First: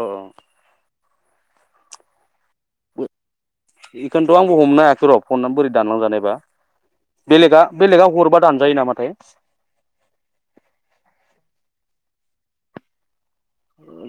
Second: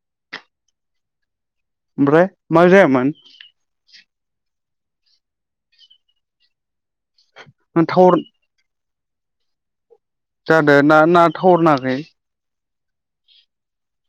औ। ओमफ्राय मा जायामोन? [inaudible] बो हमनो हायासै र' फननानै बोरै दानलांजानायबा। बेलेगा बेलेगा टावार हरबा दानजायो नामा? जादों ना ना थावर नाङाखै?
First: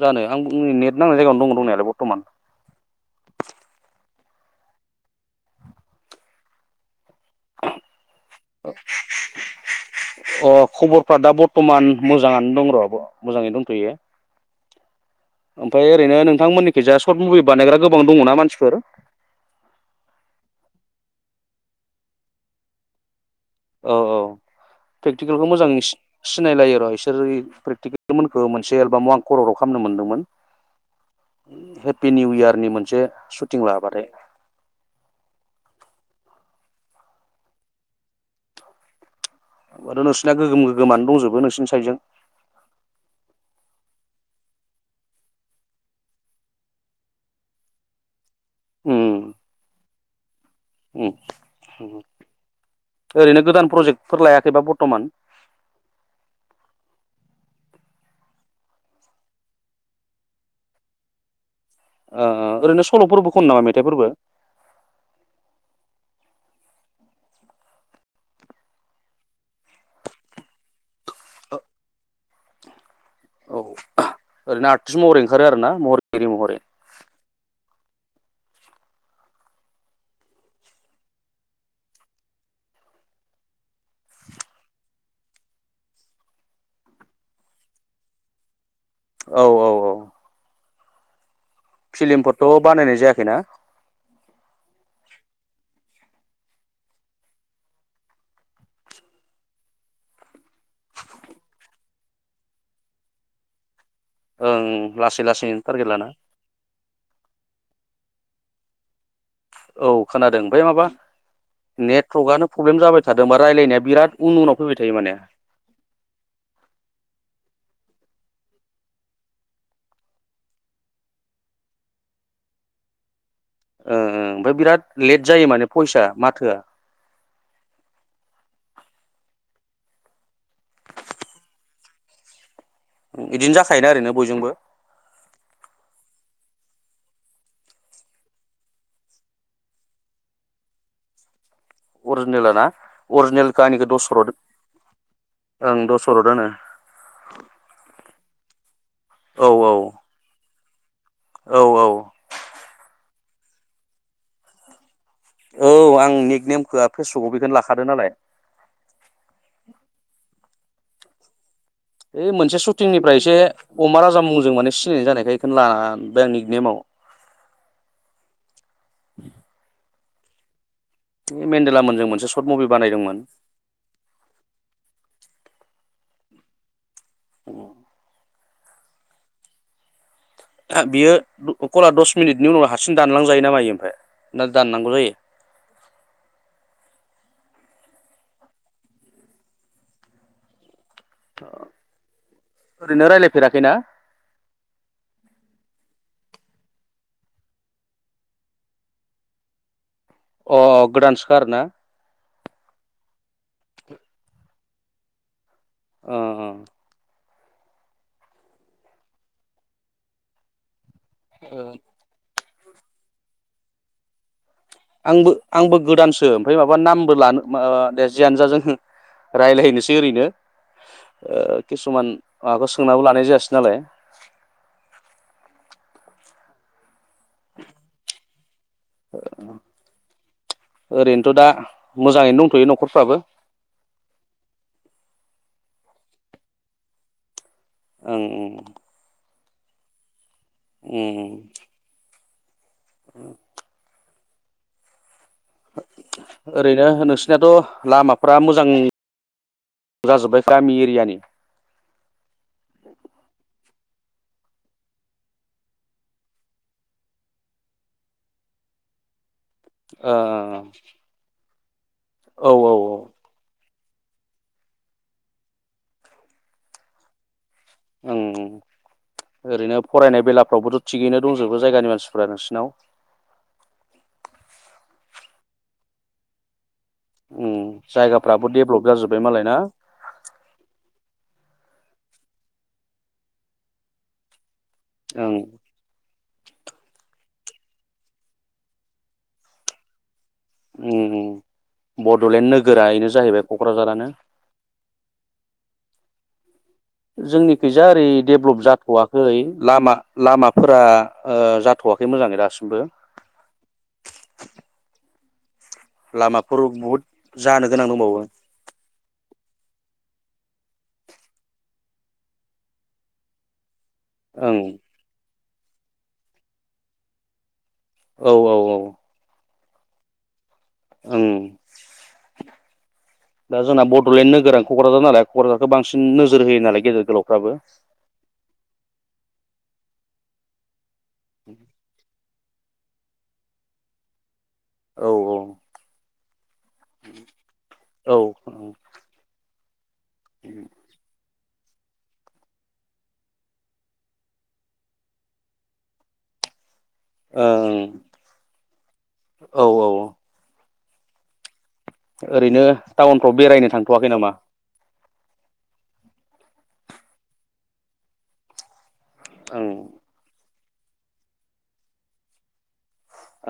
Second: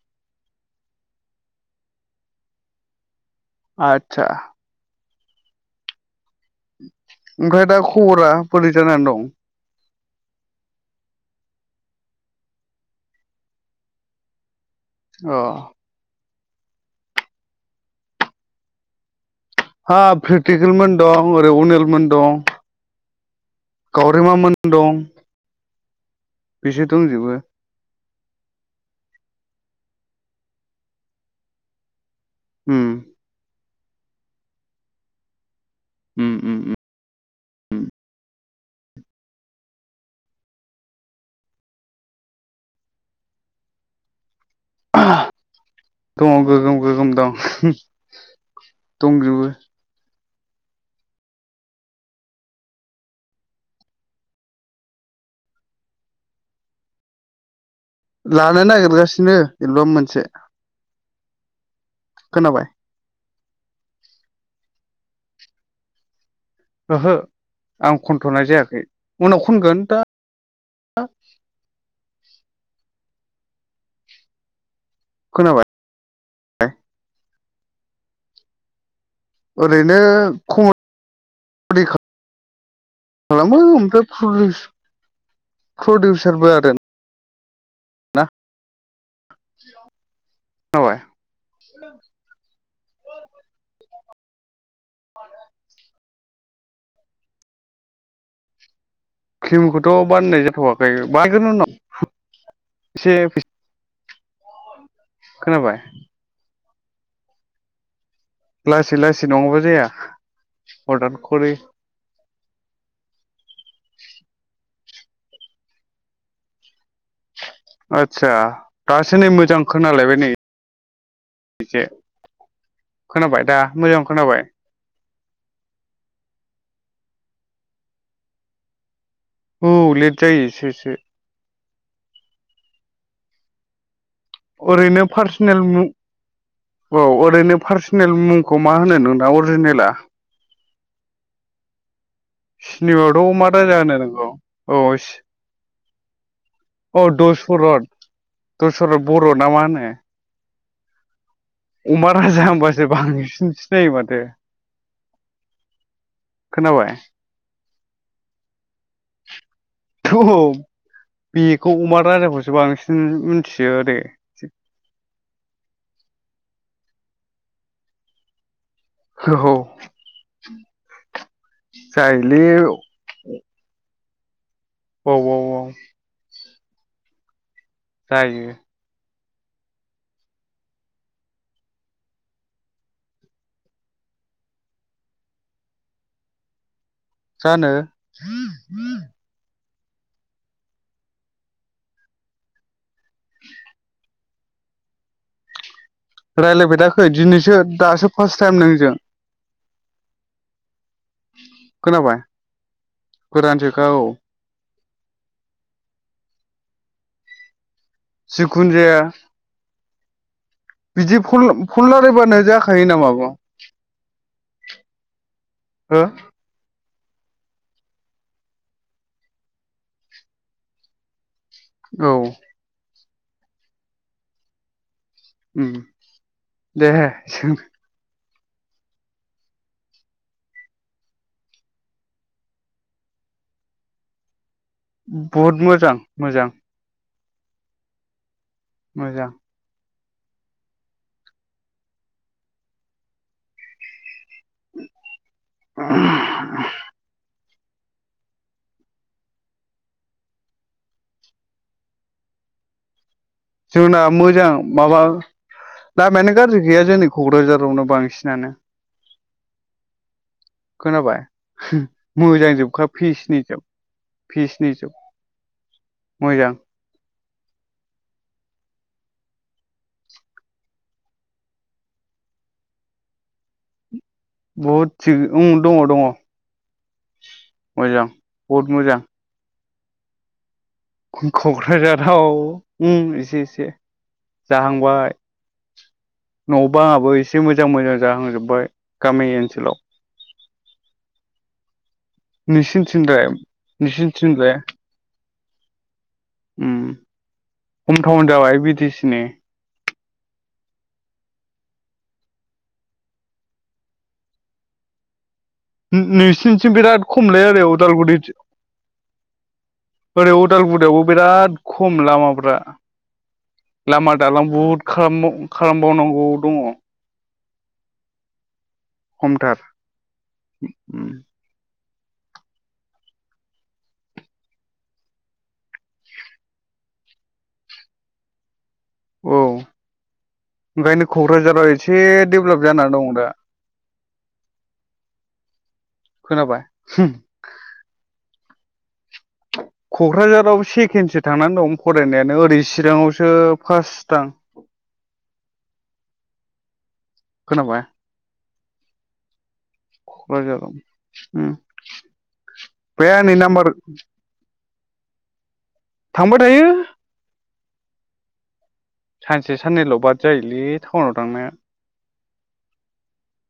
जानो आंनि नेट नांनाय जायगायावनो दं दंनायालाय बर्थमान। आतसा। [inaudible] ओमफ्राय दा खबरा बोरै जानानै दं अ खबरफ्रा दा बर्थमान मोजाङानो दं र' मोजाङैनो दंथ'यो। अ ओमफ्राय ओरैनो नों नोंथांमोननिखैजा सर्ट मुभि बानायग्रा गोबां दङना मानसिफोर? हा प्रेकटिकेलमोन दं ओरै अनिलमोन दं। औ औ गावरेमामोन दं प्रेकटिकेलखौ मोजांसि सिनायलायनो बिसोर र' इसोर दंजोबो इं प्रेकटिके बिथांमोनखौ मोनसे एलबामाव आं खर'र 'खालामनो मोनदोंमोन। हेपि निउ इयारनि उम मोनसे सुटिं लाबा। [inaudible] उम उम उम। बाथ' नोंसनिया गोगोम गोगोमानो दंजोबो नोंसोरनि साइडजों। आहा दङ गोगोम गोगोम दं। दंजोबो। ओम [inaudible] ओ रैनो गोदान प्रजेक्टफोर लायाखैबा बर्तमान? लानो नागिरगासिनो एलबाम मोनसे। ओ ओ खोनाबाय ओरैनो सल'फोरब खनो नामा मेथाइफोरबो? [inaudible] ओहो आं खनथ'नाय जायाखै उनाव खनगोन दा [inaudible] औ ओरैनो ट्रिस महरै ओंखारो खोनाबाय आरोना महरैगिरिरि महरै। ओरैनो कमडि खालामो ओमफ्राय प्र-प्रडिउसारबो आरो ना। औ औ औ। खोनाबाय। फिलिमफोरथ' बानायनाय जायाखैना? फिलिमखौथ' बानायनाय जाथ'वाखै बानायगोन उनाव एसे फैसा ओं। लासै लासै थारगेट लाना। लासै लासै नङाबा जाया औ खोनादों ओमफ्राय माबा हरदान खरि नेटवर्कआनो प्रब्लेम जाबाय थादों बा रायज्लायनाया बिराद उन उनाव फैबाय थायो माने। आदसा दासो नै मोजां खोनालायबाय नै एसे। खोनाबाय दा ओ ओ मोजां खोनाबाय ओमफ्राय बिराद लेट जायो माने भयेसआ माथोआ। औ लेट जायो एसे एसे। बिदिनो जाखायोना आरैनो। ओरैनो पार्सनेल औ ओरैनो पार्सनेल मुंखौ मा होनो नोंना अरिजिनेला अरिजिनेल ना सिनेमायावथ' अमा अरिजिनेलखौ राजा आंनिखौ होनो नोंखौ दसरद' औ ओं दस दसर'तआनो। औ दसर'त दसर'द बर' ना औ मा होनो। औ औ औ अमा राजा होनबासो बांसिन सिनायो माथो। औ आं निक नेमखौआ खोनाबाय फेसबुकव बेखौनो लाखादो नालाय। बे ओइ मोनसे शुटिंनिफ्राय एसे अमा राजा आरो मुंजों माने सिनायनाय जानायखाय बेखौनो लाबाय आं निख नेमाव। औ [unintelligible] बे मेन्देलाम मोनजों मोनसे जायोलै सर्ट मुभि बानायदोंमोन। औ औ औ औ जायो। बियो खला दस मिनिटनि उनाव हारसिं दानलांजायो नामायो ओमफ्राय ना दाननांगौ जायो। जानो ओरैनो राय्लायफेराखैना? राय्लायफेराखै दिनैसो दासो फार्स्ट टाइम नोंजों। अ गोदान सो खा आरोना? गोदान सो खा औ। ओ जिखुनु जाया। बिदि फन रायलायबानो नामा बाव आंबो आंबो गोदानसो ओमफ्राय माबा नाम जियानो जा जों रायलायनो सै ओरैनो। ओ किसुमान औ माबाखौ सोंनांगौ लानो। नाय जायासै नालाय। दे। [unintelligible] ओरैनोथ' दा मोजाङैनो दंथ'यो न'खरफ्राबो। बहुद मोजां मोजां। ओं ओं। मोजां। ओम। [inaudible] ओरैनो नोंसिनियाथ'। लामाफ्रा मोजां जाजोब्बाय गामि एरियानि। जोंना मोजां माबा लामायानो गाज्रि गैया जोंनि क'क्राझारावनो बांसिनानो ओ। खोनाबाय। [inaudible] औ औ मोजांजोबखा फिसनि जोब फिसनि जोब मोजां। ओं ओं ओरैनो फरायनाय बेलाफ्रावबोथ' थिगैनो दंजोबो जायगानि मानसिफ्रा नोंसिनाव। बहुद थिग ओम दङ दङ। उम मोजां जायगाफ्राबो बहुद देडेभलप मोजां जाजोब्बाय मालाय ना। क'क्राझाराव ओम एसे एसे। जाहांबाय ओं न' बाङाबो एसे। से मोजां मोजां जाहांजोबबाय गामि ओनसोलाव। ओम बड'लेण्ड नोगोरा बेनो नोंसिनिथिंलाय जाहैबाय क'क्राझारानो। नोंसिनिथिंलाय उम जोंनिखैजा ओरै हमटाउन जाबाय डेभेलप बिटिसिनि जाथ'वाखै लामा लामाफोरा ओ जाथ'वाखै मोजाङै दासिमबो। लामाफोर नों-नोंसिनिथिम बहुद बिराद खमलाय आरो जानो गोनां उदालगुरि दंबावो ओरै उदालगुरियावबो बिराद खम लामाफ्रा। लामा दालां ओं बुहुद खालाम खालामबावनांगौ दङ। औ औ औ। थार ओं। दा जोंना बड'लेण्ड नोगोर क'क्राझार नालाय क'क्राझारखौ बांसिन नोजोर होयो नालाय गेदेर गोलावफ्राबो। औ। ओंखायनो क'क्राझाराव एसे डेभेलप जानानै दं दा औ औ खोनाबाय औ। औ औ। क'क्राझाराव सेकेणडसो थांनानै दं। फरायनायानो ओरै चिरांआवसो फास्ट दां ओ ओं। औ औ कक्राझारआव उम ओरैनो टाउनफ्राव बेरायनो थांथ'वाखै नामा? थांबाय थायो। सानसे ओं साननैल' बाद जायो। [unintelligible] टाउनाव थांनाया।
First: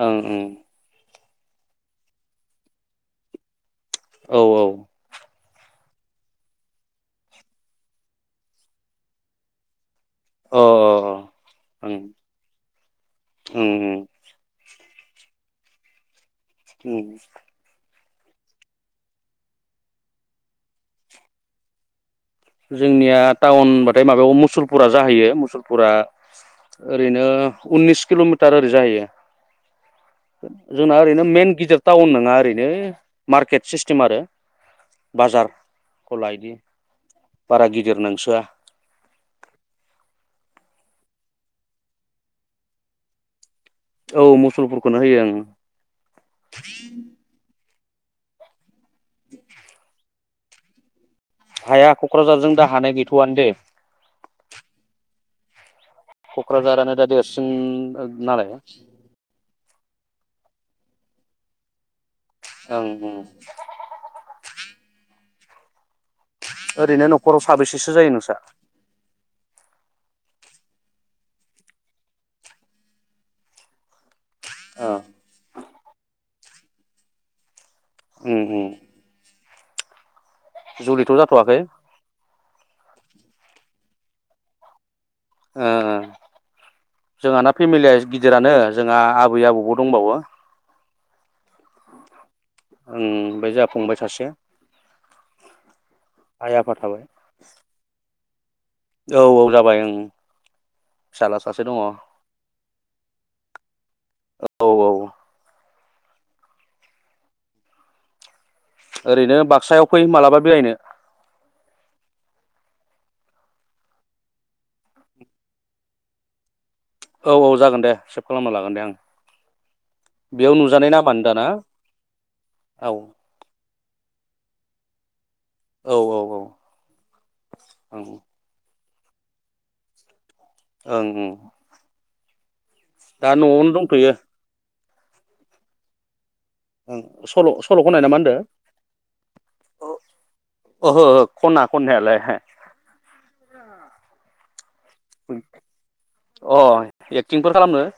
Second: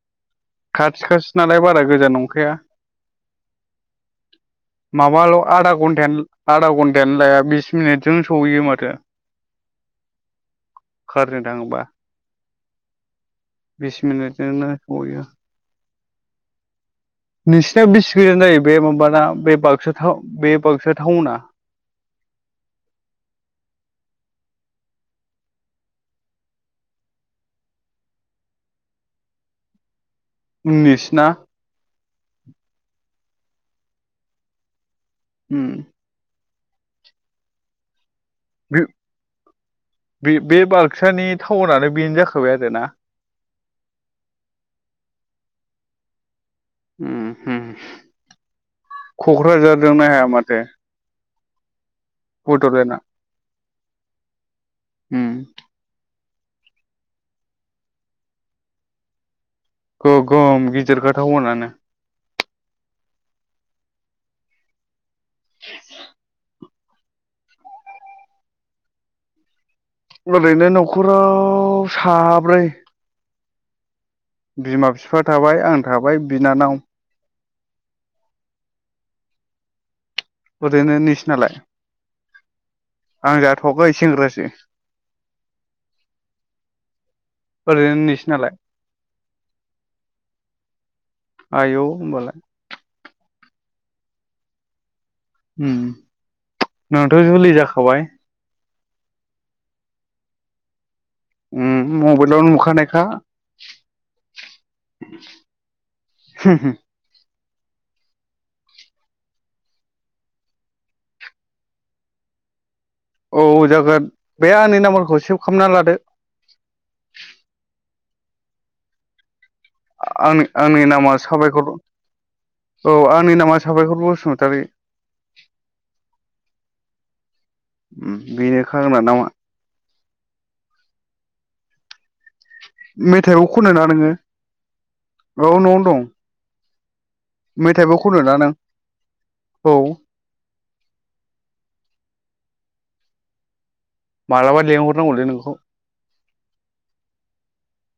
ओं। ओं खाथि खासि नालाय बारा गोजान नंखाया औ औ। आदा घनटा घन्टायानो लाया बिस मिनिटजों सहैय माथो। अ ओं खारनो थाङोबा ओं ओं बिस मिनिटजोंनो गयो। ओम नोंसिनिव बेसे गोजान जायो बे माबाना बे बाक्सा बे बाक्सा टाउना? जोंनिया टाउन होनबाथाय माबायाव मुसुलपुरा जाहैयो मुसुलपुरा ओरैनो उननिस किल'मिटार ओरै जाहैयो। जोंना ओरैनो नोंसिना मेन गिदिर टाउन होन बा एरैनो मार्केट सायस आरो। बाजार उम खौ गला इदि बारा गिदिर नांसग [inaudible] बे बे बाक्सानि टाउनानो बेनो जाखाबाय आरोना। औ मुसलफोरखौनो होयो आं। ओम होम। क'क्राझारजोंनो हाया माथो। हाया क'क्राझारजों दा हानाय बड'लेण्डआ गैथ'आनो दे। ओम। क'क्राझारानो दा देरसिन नालाय। गो गोम गिदिर खा तावनआनो। ओं ओं। [unintelligible] ओरैनो न'खराव साबेसेसो जायो नोंस्रा? ओरैनो न'खराव साब्रै। बिमा ओ बिफा थाबाय आं। थाबाय बिनानाव। उम उम। ओरैनो जुलिथ' नोंसिनालाय जाथ'वाखै? आं जाथ'आखै सेंग्रासो। ओ जोंहाना फेमिलिया ओरैनो नोंसिनालाय गिदिरानो जोंहा आबै आबौबो दंबावो। आयौ होमबालाय। आमफ्राय जोंहा फंबाय सासे। उम आइ आफा थाबाय नोंथ' जुलि जाखाबाय? औ औ जाबाय ओं। फिसाला सासे दङ औ उम मबाइलावनो नुखानायखा। औ [unintelligible] ओरैनो बाक्सायाव फै मालाबा बेरायनो। औ जागोन बे आंनि नाम्बारखौ सेभ खालामना लादो। औ औ जागोन दे सेभ खालामना लागोन दे आं। आं बेयाव आंनि नुजानाय नामा नामानो दाना साबायखर औ आंनि नामा साबायखर बसुम थारि। औ औ औ। ओं ओम बिनो। खालामना नामा। ओं ओं। दा मेथाइबो न'आवनो खनो ना नोङो? दंथ'यो औ न'आव दं। ओ सल' सल' मेथाइबो खनाय ना मा खनो नों औ होनदों ओहो खना खननायालाय। [inaudible] मालाबा लेंहर अ एक्टिंफोर खालामनो।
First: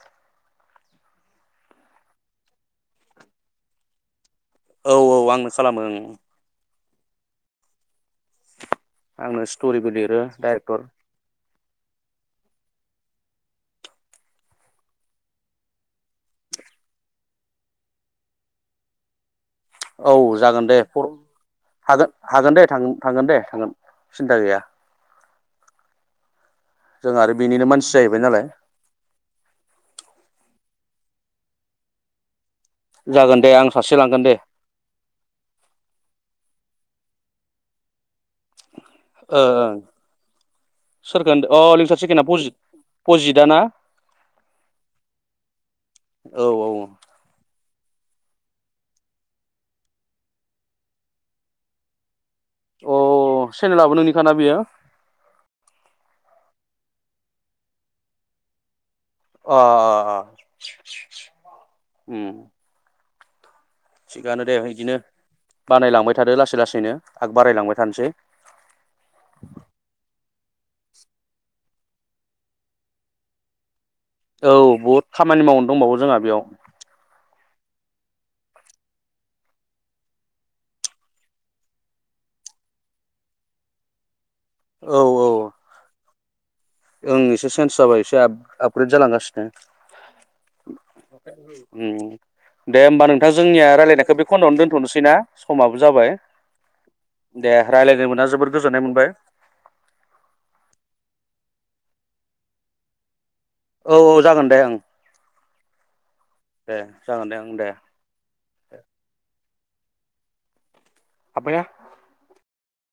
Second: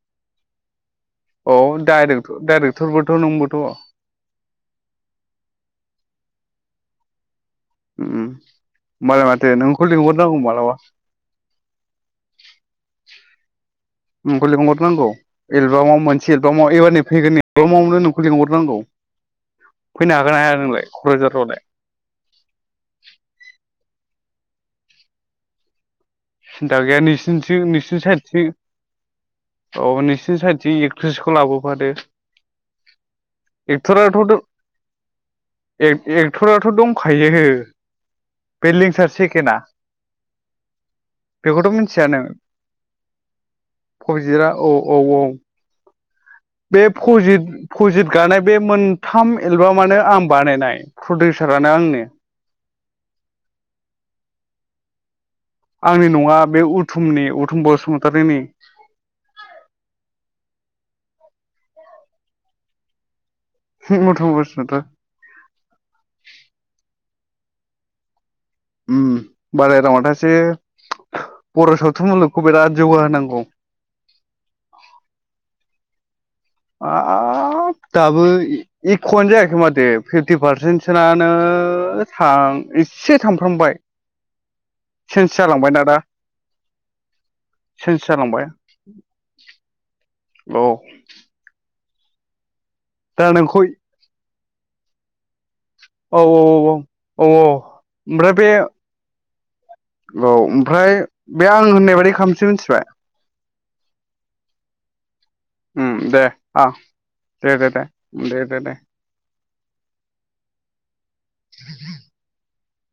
औ डाइरेकथ' डाइरेक्टरबोथ' नोंबोथ' औ औ आंनो खालामो ओं। ओम होमबालाय आंनो माथो नोंखौ स्ट'रिबो लिरो लिंहरनांगौ मालाबा। डाइरेक्टर नोंखौ लिंहरनांगौ एलबामाव मोनसे एलबाम एबारनि फैगोननि एलबामावनो नोंखौ लिंहरनांगौ। फैनो औ हागोन हाया जागोन दे नोंलाय फर क'क्राझारावलाय हागोन हागोन दे थांगोन दे थांगोन। सिन्था गैया। सिन्था गैया जों आरो नोंसिनिथिं बेनिनो मानसि नोंसिनि जाहैबाय नालाय साइडथिं औ नोंसोरनि साइद जि एक्ट्रिसखौ लाबोफादो। जागोन दे आं सासे लांगोन एक्टराथ' दे। एक्टराथ' दंखायोहो बे लिंसार सेकेनआ। ओं सोरखौ होनदो अ लिंसार सेकेन्डआ पजित पजितआ ना? फजितआ औ औ औ औ बे फजित पजित गानाय बे मोन्थाम एलबामानो आं बानायनाय प्रडिउसारानो आंनो। अ चेनेलाबो नोंनिखाना बेयो? आंनि नङा बे उथुमनि उथुम बसुमतारिनि। अ [inaudible] ओम। उथुम थिगानो दे बसुमतारि इदिनो बानायलांबाय थादो लासै लासैनो आग बारायलांबाय थानोसै। ओम बानायलांबाय थासिगोन। बर' सावथुन मुलुगखौ बिराद जौगाहोनांगौ। औ बहुद खामानि माव दंबावो जोंहा बेयाव हाब दाबो इकुवनो जायाखै माथो फिफ्टि पारसेन्टसोनानो थां एसे थांफ्रामबाय। औ चेन्स औ जालांबायना दा। ओं एसे सेन्स जाबाय चेन्ज एसे आप जालांबाय आपग्रेद जालांगासिनो। औ। उम। दे होमबा नोंथां दा नोंखौ जोंनिया रायलायनायखौ बे खनद'यावनो दोनथ'नोसै ना समाबो जाबाय। औ औ औ दे रायलायनो मोनना ओमफ्राय बे जोबोद गोजोननाय मोनबाय। औ ओमफ्राय बे आं होननाय बादि खामसै मिथिबाय। औ औ जागोन दे ओं। ओम दे। आ दे जागोन ओं दे दे दे दे दे दे। आबाया